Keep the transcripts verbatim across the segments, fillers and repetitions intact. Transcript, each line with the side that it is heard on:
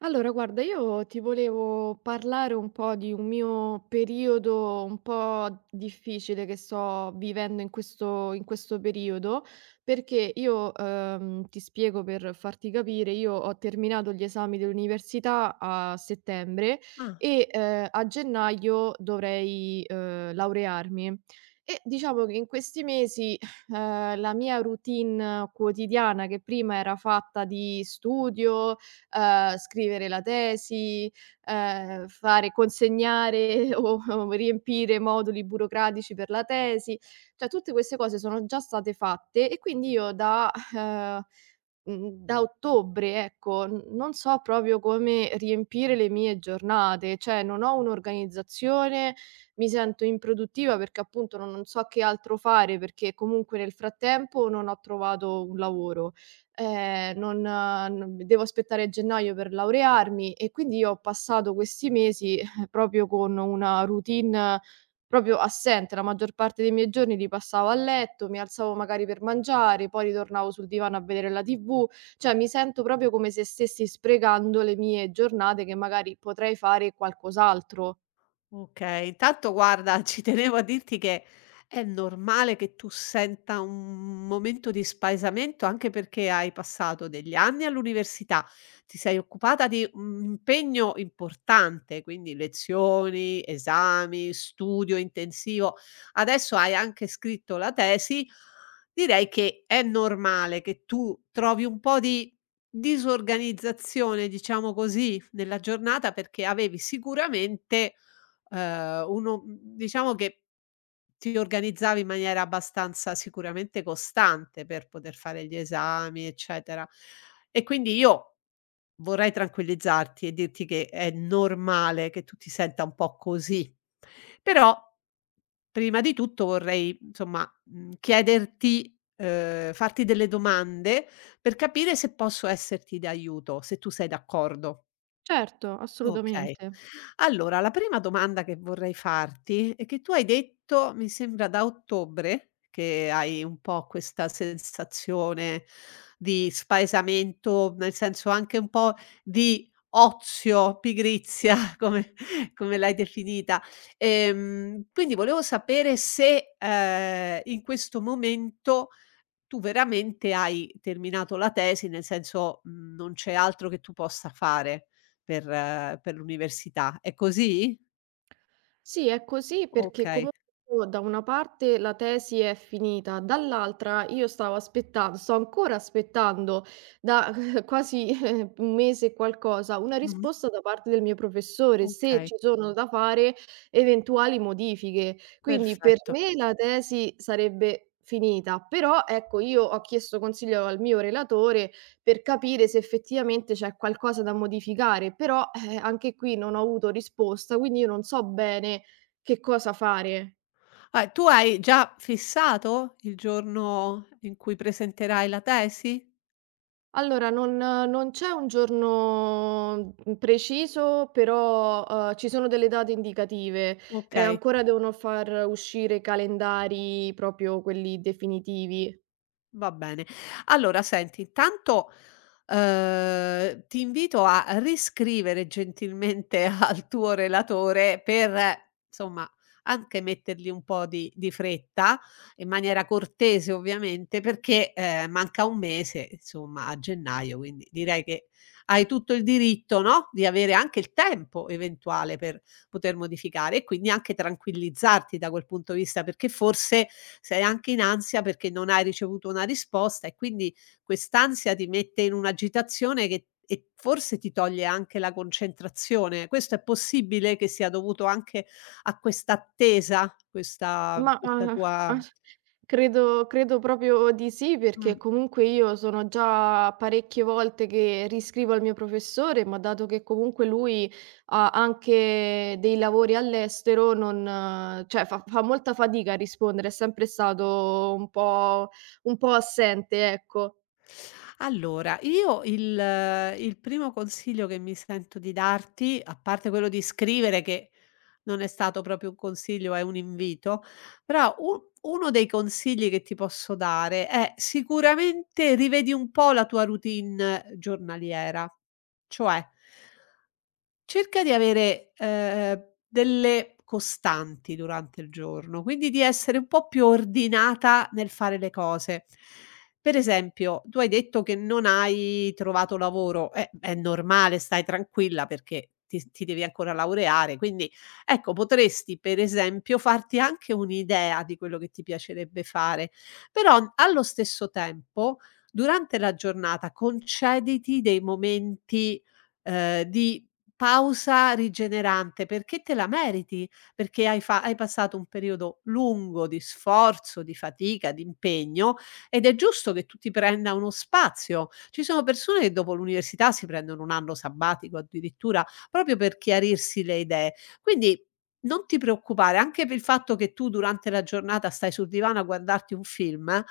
right: Allora, guarda, io ti volevo parlare un po' di un mio periodo un po' difficile che sto vivendo in questo, in questo periodo, perché io ehm, ti spiego per farti capire, io ho terminato gli esami dell'università a settembre
left: Ah,
right: e eh, a gennaio dovrei eh, laurearmi. E diciamo che in questi mesi eh, la mia routine quotidiana, che prima era fatta di studio, ehm, scrivere la tesi, ehm, fare consegnare o o riempire moduli burocratici per la tesi. Cioè tutte queste cose sono già state fatte e quindi io da ehm, mhmm, da ottobre, ecco, n non so proprio come riempire le mie giornate, cioè non ho un'organizzazione, mi sento improduttiva perché appunto non non so che altro fare, perché comunque nel frattempo non ho trovato un lavoro. Ehm, non eh, non devo aspettare gennaio per laurearmi e quindi io ho passato questi mesi proprio con una routine eh, proprio assente. La maggior parte dei miei giorni li passavo a letto, mi alzavo magari per mangiare, poi ritornavo sul divano a vedere la T V, cioè mi sento proprio come se stessi sprecando le mie giornate che magari potrei fare qualcos'altro.
left: okay, intanto guarda, ci tenevo a dirti che è normale che tu senta un momento di spaesamento, anche perché hai passato degli anni all'università, ti sei occupata di un impegno importante, quindi lezioni, esami, studio intensivo. Adesso hai anche scritto la tesi. Direi che è normale che tu trovi un po' di disorganizzazione, diciamo così, nella giornata perché avevi sicuramente Ehm, uno, mhmm, diciamo che ti organizzavi in maniera abbastanza sicuramente costante per poter fare gli esami, eccetera. E quindi io vorrei tranquillizzarti e dirti che è normale che tu ti senta un po' così. Però, prima di tutto vorrei, insomma, mhmm, chiederti ehm, farti delle domande per capire se posso esserti d'aiuto, se tu sei d'accordo.
right: Certo,
left: Okay.
right: assolutamente.
left: Allora, la prima domanda che vorrei farti è che tu hai detto, mi sembra da ottobre, che hai un po' questa sensazione di spaesamento, nel senso anche un po' di ozio, pigrizia, come come l'hai definita. Ehm, quindi volevo sapere se, ehm, in questo momento tu veramente hai terminato la tesi, nel senso, mhmm, non c'è altro che tu possa fare per eh, per l'università. È così?
right: Sì, è così perché
left: Okay.
right: comunque io da una parte la tesi è finita, dall'altra io stavo aspettando, sto ancora aspettando da quasi eh, un mese e qualcosa, una
left: Mh-mh.
right: risposta da parte del mio professore se
left: Okay,
right: ci sono da fare eventuali modifiche. Quindi per
left: perfetto.
right: me la tesi sarebbe finita, però ecco, io ho chiesto consiglio al mio relatore per capire se effettivamente c'è qualcosa da modificare, però, eh, anche qui non ho avuto risposta, quindi io non so bene che cosa fare.
left: Ah, tu hai già fissato il giorno in cui presenterai la tesi?
right: Allora, non non c'è un giorno, mhmm, preciso, però, uhm, ci sono delle date indicative e
left: Okay.
right: ancora devono far uscire i calendari proprio quelli definitivi.
left: Va bene. Allora senti, intanto, uhm, ti invito a riscrivere gentilmente al tuo relatore per, eh, insomma, anche mettergli un po' di di fretta, in maniera cortese ovviamente, perché, ehm, manca un mese, insomma, a gennaio, quindi direi che hai tutto il diritto, no, di avere anche il tempo eventuale per poter modificare e quindi anche tranquillizzarti da quel punto di vista, perché forse sei anche in ansia perché non hai ricevuto una risposta e quindi quest'ansia ti mette in un'agitazione che e forse ti toglie anche la concentrazione. Questo è possibile che sia dovuto anche a questa attesa, questa
right: Ma,
left: questa
right: uhm,
left: tua
right: as credo credo proprio di sì, perché
left: mh.
right: comunque io sono già parecchie volte che riscrivo al mio professore, ma dato che comunque lui ha anche dei lavori all'estero, non eh, cioè fa fa molta fatica a rispondere, è sempre stato un po' un po' assente, ecco.
left: Allora, io il eh, il primo consiglio che mi sento di darti, a parte quello di scrivere che non è stato proprio un consiglio, è un invito, però u uno dei consigli che ti posso dare è sicuramente rivedi un po' la tua routine giornaliera. Cioè, cerca di avere, ehm, delle costanti durante il giorno, quindi di essere un po' più ordinata nel fare le cose. Per esempio, tu hai detto che non hai trovato lavoro, eh, è normale, stai tranquilla perché ti ti devi ancora laureare, quindi ecco potresti per esempio farti anche un'idea di quello che ti piacerebbe fare, però allo stesso tempo durante la giornata concediti dei momenti, ehm, di pausa rigenerante, perché te la meriti, perché hai fa hai passato un periodo lungo di sforzo, di fatica, di impegno ed è giusto che tu ti prenda uno spazio. Ci sono persone che dopo l'università si prendono un anno sabbatico addirittura, proprio per chiarirsi le idee. Quindi non ti preoccupare, anche per il fatto che tu durante la giornata stai sul divano a guardarti un film, eh,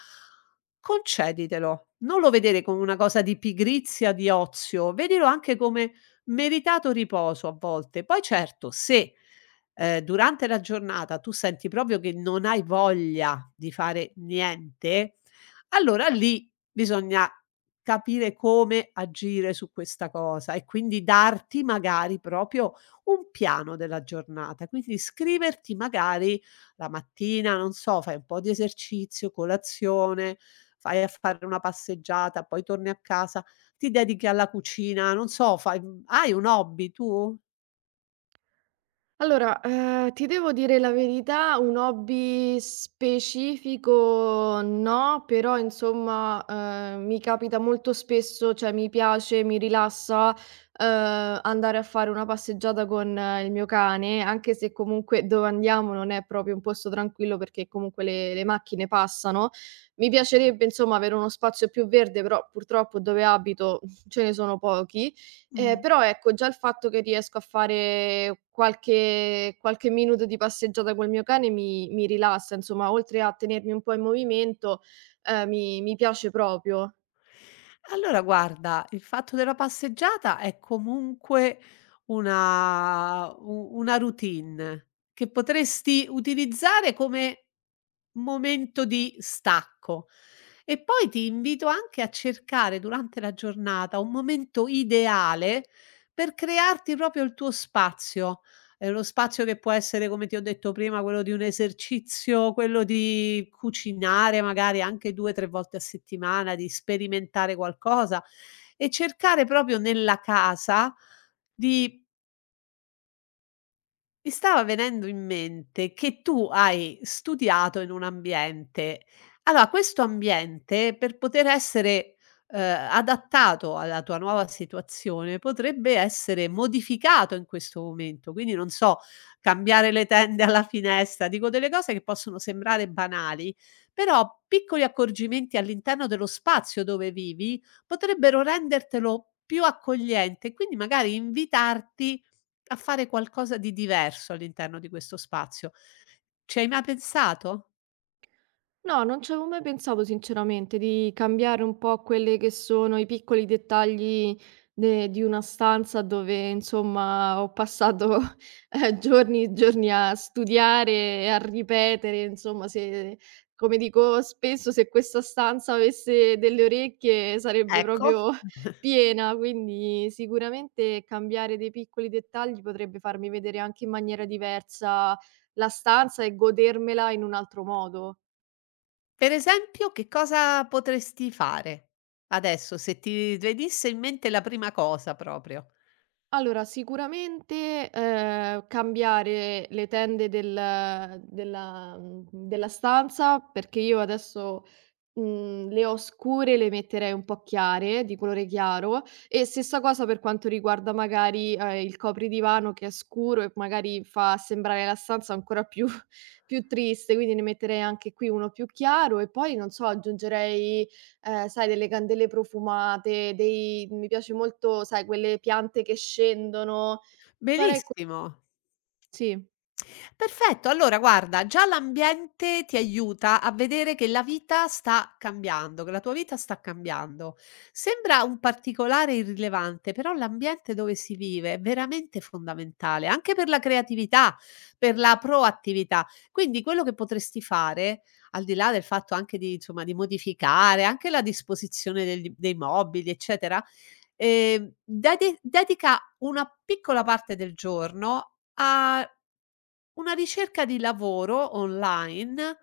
left: conceditelo. Non lo vedere come una cosa di pigrizia, di ozio, vedilo anche come meritato riposo a volte. Poi certo, se, ehm, durante la giornata tu senti proprio che non hai voglia di fare niente, allora lì bisogna capire come agire su questa cosa e quindi darti magari proprio un piano della giornata. Quindi scriverti magari la mattina, non so, fai un po' di esercizio, colazione, vai a fare una passeggiata, poi torni a casa ti dedichi alla cucina, non so, fai, mhmm, hai un hobby tu?
right: Allora, ehm, ti devo dire la verità, un hobby specifico no, però insomma, ehm, mi capita molto spesso, cioè mi piace, mi rilassa, ehm, andare a fare una passeggiata con eh, il mio cane, anche se comunque dove andiamo non è proprio un posto tranquillo perché comunque le le macchine passano. Mi piacerebbe insomma avere uno spazio più verde, però purtroppo dove abito ce ne sono pochi. Ehm,
left: Mh.
right: però ecco, già il fatto che riesco a fare qualche qualche minuto di passeggiata col mio cane mi mi rilassa, insomma, oltre a tenermi un po' in movimento, ehm, mi mi piace proprio.
left: Allora guarda, il fatto della passeggiata è comunque una u una routine che potresti utilizzare come momento di stacco. E poi ti invito anche a cercare durante la giornata un momento ideale per crearti proprio il tuo spazio. Ehm, lo spazio che può essere, come ti ho detto prima, quello di un esercizio, quello di cucinare magari anche due, tre volte a settimana, di sperimentare qualcosa e cercare proprio nella casa di, mi stava venendo in mente che tu hai studiato in un ambiente. Allora, questo ambiente per poter essere, uhm, adattato alla tua nuova situazione, potrebbe essere modificato in questo momento. Quindi, non so, cambiare le tende alla finestra, dico delle cose che possono sembrare banali, però piccoli accorgimenti all'interno dello spazio dove vivi potrebbero rendertelo più accogliente e quindi magari invitarti a fare qualcosa di diverso all'interno di questo spazio. Ci hai mai pensato?
right: No, non ci avevo mai pensato sinceramente di cambiare un po' quelle che sono i piccoli dettagli de di una stanza dove insomma ho passato, eh, giorni e giorni a studiare e a ripetere, insomma se come dico spesso, se questa stanza avesse delle orecchie sarebbe
left: Ecco.
right: proprio piena, quindi sicuramente cambiare dei piccoli dettagli potrebbe farmi vedere anche in maniera diversa la stanza e godermela in un altro modo.
left: Per esempio, che cosa potresti fare adesso se ti venisse in mente la prima cosa proprio?
right: Allora, sicuramente, ehm, cambiare le tende del della mhmm, della stanza, perché io adesso Mhmm, le o scure le metterei un po' chiare, di colore chiaro, e stessa cosa per quanto riguarda magari, ehm, il copridivano che è scuro e magari fa sembrare la stanza ancora più più triste, quindi ne metterei anche qui uno più chiaro e poi non so, aggiungerei, ehm, sai delle candele profumate, dei mi piace molto, sai, quelle piante che scendono, farei co
left: Benissimo.
right: sì.
left: Perfetto, allora guarda, già l'ambiente ti aiuta a vedere che la vita sta cambiando, che la tua vita sta cambiando. Sembra un particolare irrilevante, però l'ambiente dove si vive è veramente fondamentale, anche per la creatività, per la proattività. Quindi quello che potresti fare, al di là del fatto anche di, insomma, di modificare anche la disposizione degli- dei mobili, eccetera, eh, dedi- dedica una piccola parte del giorno una ricerca di lavoro online,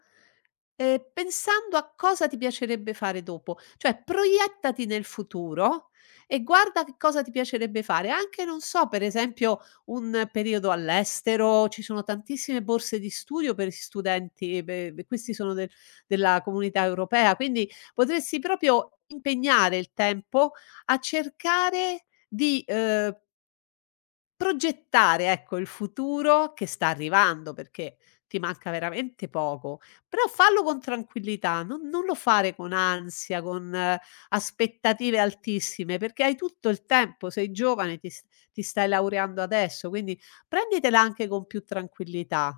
left: ehm, pensando a cosa ti piacerebbe fare dopo. Cioè, proiettati nel futuro e guarda che cosa ti piacerebbe fare. Anche, non so, per esempio un periodo all'estero, ci sono tantissime borse di studio per gli studenti, pe pe questi sono del della Comunità Europea, quindi potresti proprio impegnare il tempo a cercare di, uhm progettare, ecco, il futuro che sta arrivando, perché ti manca veramente poco, però fallo con tranquillità, non non lo fare con ansia, con eh, aspettative altissime, perché hai tutto il tempo, sei giovane, ti s ti stai laureando adesso, quindi prenditela anche con più tranquillità.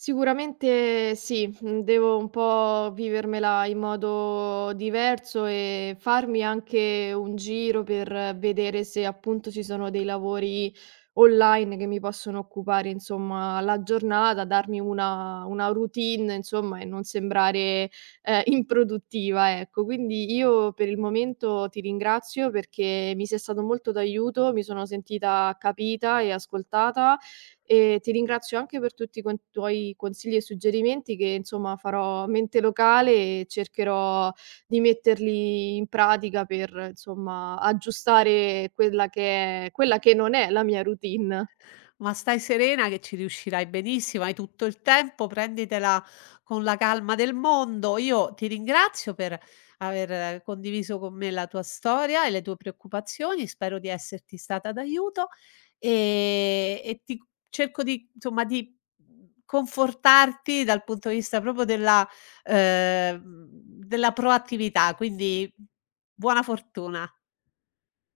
right: Sicuramente sì, mhmm, devo un po' vivermela in modo diverso e farmi anche un giro per vedere se appunto ci sono dei lavori online che mi possono occupare insomma la giornata, darmi una una routine insomma e non sembrare, ehm, improduttiva, ecco. Quindi io per il momento ti ringrazio perché mi sei stato molto d'aiuto, mi sono sentita capita e ascoltata e ti ringrazio anche per tutti quan tuoi consigli e suggerimenti che, insomma, farò mente locale e cercherò di metterli in pratica per, insomma, aggiustare quella che è quella che non è la mia routine.
left: Ma stai serena che ci riuscirai benissimo, hai tutto il tempo, prenditela con la calma del mondo. Io ti ringrazio per aver eh, condiviso con me la tua storia e le tue preoccupazioni, spero di esserti stata d'aiuto e, e ti cerco di, insomma, di confortarti dal punto di vista proprio della, eh, della proattività, quindi buona fortuna.